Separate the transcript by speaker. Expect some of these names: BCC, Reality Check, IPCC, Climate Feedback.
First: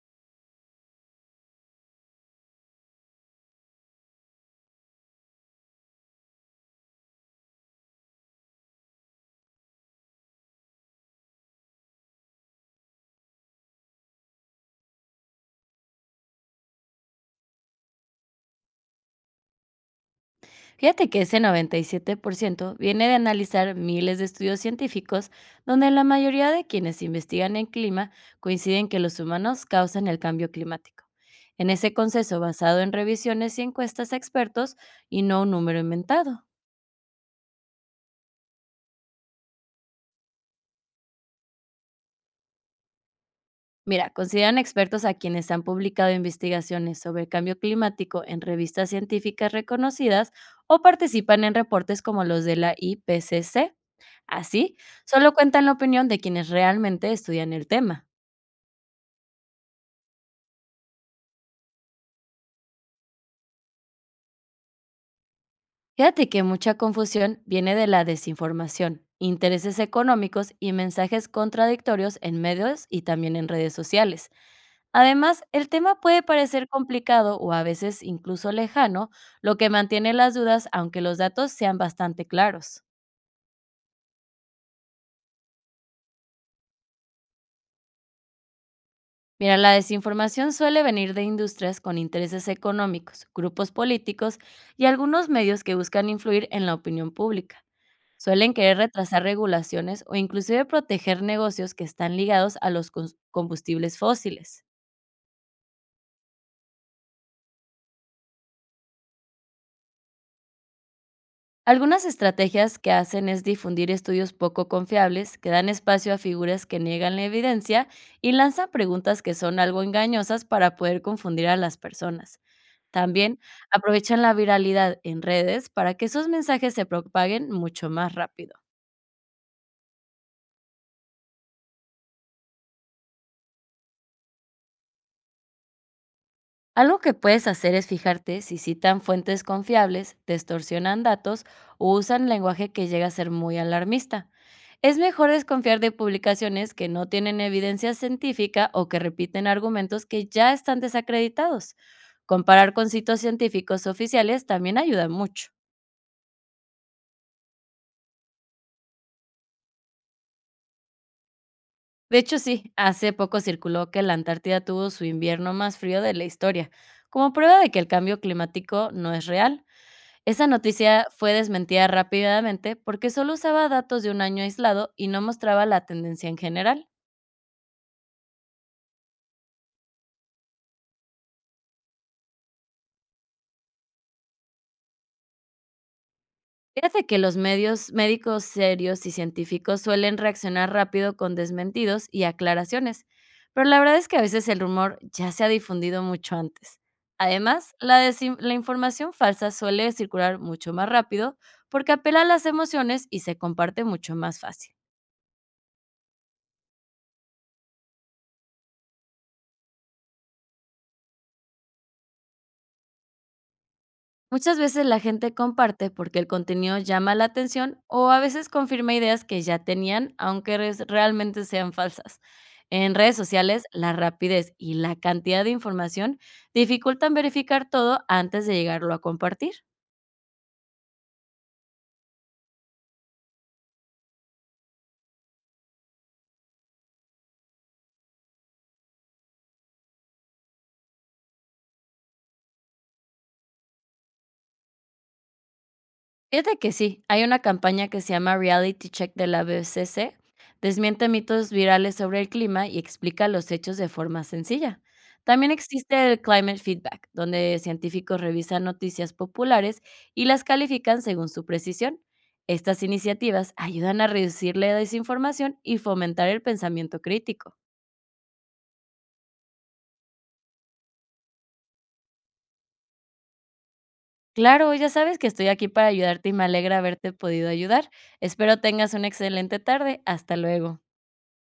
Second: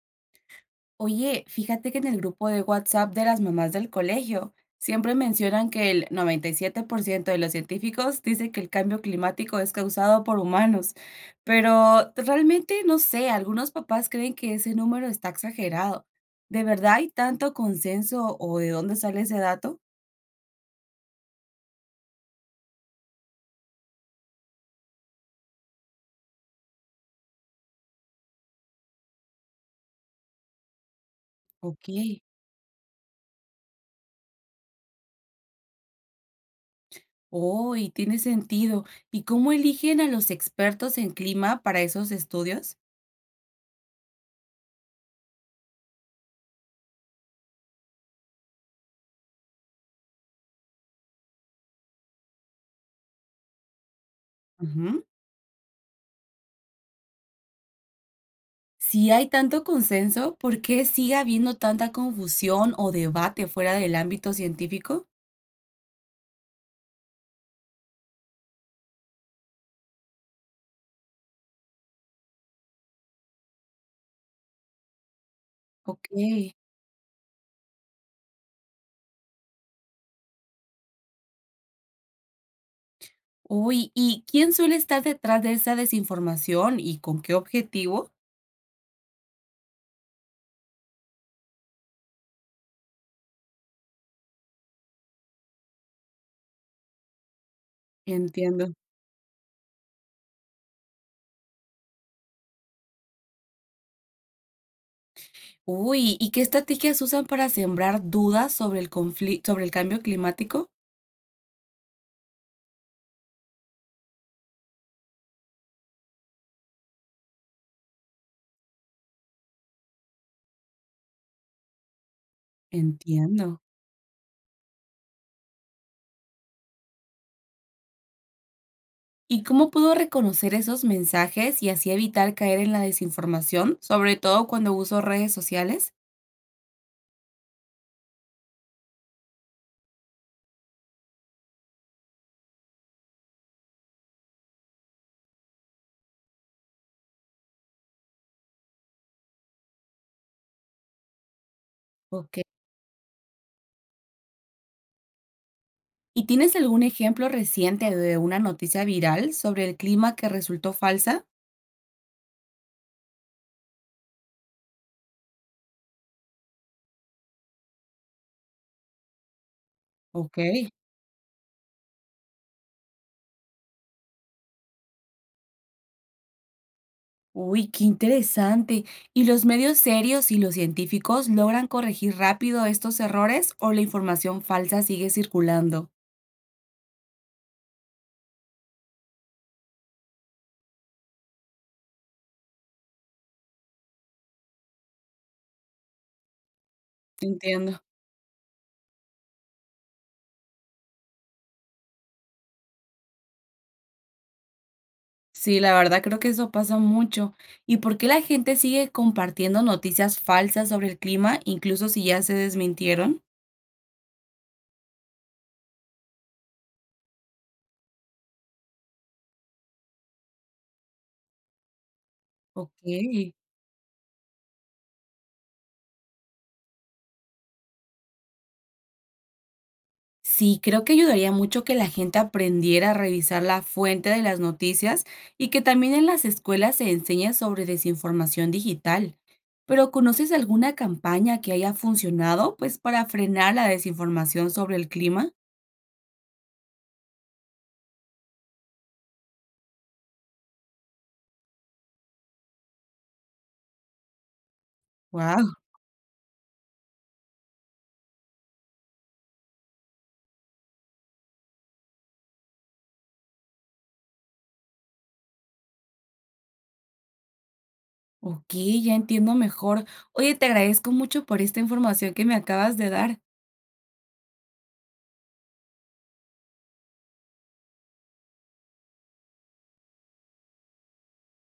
Speaker 1: Oye, fíjate que en el grupo de WhatsApp de las mamás del colegio siempre mencionan que el 97% de los científicos dice que el cambio climático es causado por humanos, pero realmente no sé, algunos papás creen que ese número está exagerado. ¿De verdad hay tanto consenso o de dónde sale ese dato?
Speaker 2: Fíjate que ese 97% viene de analizar miles de estudios científicos donde la mayoría de quienes investigan el clima coinciden que los humanos causan el cambio climático. En
Speaker 1: Ok,
Speaker 2: ese consenso basado en revisiones y encuestas a expertos y no un número inventado.
Speaker 1: oh, y tiene sentido. ¿Y cómo eligen a los expertos en clima para esos estudios?
Speaker 2: Mira, consideran expertos a quienes han publicado investigaciones sobre el cambio climático en revistas científicas reconocidas o participan en reportes como los de la IPCC. Así, solo cuentan la opinión de quienes realmente estudian el tema.
Speaker 1: Si hay tanto consenso, ¿por qué sigue habiendo tanta confusión o debate fuera del ámbito científico?
Speaker 2: Fíjate que mucha confusión viene de la desinformación, intereses económicos y mensajes contradictorios en medios y también en redes sociales. Además, el tema
Speaker 1: Ok.
Speaker 2: puede parecer complicado o a veces incluso lejano, lo que mantiene las dudas aunque los datos sean bastante claros.
Speaker 1: Uy, ¿y quién suele estar detrás de esa desinformación y con qué objetivo?
Speaker 2: Mira, la desinformación suele venir de industrias con intereses económicos, grupos políticos y algunos medios que buscan influir en la opinión pública. Suelen
Speaker 1: Entiendo.
Speaker 2: querer retrasar regulaciones o inclusive proteger negocios que están ligados a los combustibles fósiles.
Speaker 1: Uy, ¿y qué estrategias usan para sembrar dudas sobre el conflicto, sobre el cambio climático?
Speaker 2: Algunas estrategias que hacen es difundir estudios poco confiables, que dan espacio a figuras que niegan la evidencia y lanzan preguntas que son algo engañosas para poder confundir a las personas. También
Speaker 1: Entiendo.
Speaker 2: aprovechan la viralidad en redes para que esos mensajes se propaguen mucho más rápido.
Speaker 1: ¿Y cómo puedo reconocer esos mensajes y así evitar caer en la desinformación, sobre todo cuando uso redes sociales?
Speaker 2: Algo que puedes hacer es fijarte si citan fuentes confiables, distorsionan datos o usan lenguaje que llega a ser muy alarmista. Es mejor desconfiar de publicaciones que no tienen evidencia científica o que repiten argumentos que ya están desacreditados.
Speaker 1: Ok.
Speaker 2: Comparar con sitios científicos oficiales también ayuda mucho.
Speaker 1: ¿Y tienes algún ejemplo reciente de una noticia viral sobre el clima que resultó falsa?
Speaker 2: De hecho, sí, hace poco circuló que la Antártida tuvo su invierno más frío de la historia, como prueba de que el cambio climático no es real.
Speaker 1: Ok.
Speaker 2: Esa noticia fue desmentida rápidamente porque solo usaba datos de un año aislado y no mostraba la tendencia en general.
Speaker 1: Uy, qué interesante. ¿Y los medios serios y los científicos logran corregir rápido estos errores o la información falsa sigue circulando?
Speaker 2: Fíjate que los medios médicos serios y científicos suelen reaccionar rápido con desmentidos y aclaraciones, pero la verdad es que a veces el rumor ya se ha difundido mucho antes. Además,
Speaker 1: Entiendo.
Speaker 2: la información falsa suele circular mucho más rápido porque apela a las emociones y se comparte mucho más fácil.
Speaker 1: Sí, la verdad creo que eso pasa mucho. ¿Y por qué la gente sigue compartiendo noticias falsas sobre el clima, incluso si ya se desmintieron?
Speaker 2: Muchas veces la gente comparte porque el contenido llama la atención o a veces confirma ideas que ya tenían, aunque realmente sean falsas.
Speaker 1: Ok.
Speaker 2: En redes sociales, la rapidez y la cantidad de información dificultan verificar todo antes de llegarlo a compartir.
Speaker 1: Sí, creo que ayudaría mucho que la gente aprendiera a revisar la fuente de las noticias y que también en las escuelas se enseñe sobre desinformación digital. Pero ¿conoces alguna campaña que haya funcionado, pues, para frenar la desinformación sobre el clima?
Speaker 2: Fíjate que sí, hay una campaña que se llama Reality Check de la BCC, desmiente mitos virales sobre el clima y explica los hechos de forma sencilla. También
Speaker 1: Wow,
Speaker 2: existe el Climate Feedback, donde científicos revisan noticias populares y las califican según su precisión. Estas iniciativas ayudan a reducir la desinformación y fomentar el pensamiento crítico.
Speaker 1: ok, ya entiendo mejor. Oye, te agradezco mucho por esta información que me acabas de dar.
Speaker 2: Claro, ya sabes que estoy aquí para ayudarte y me alegra haberte podido ayudar. Espero tengas una excelente tarde. Hasta luego.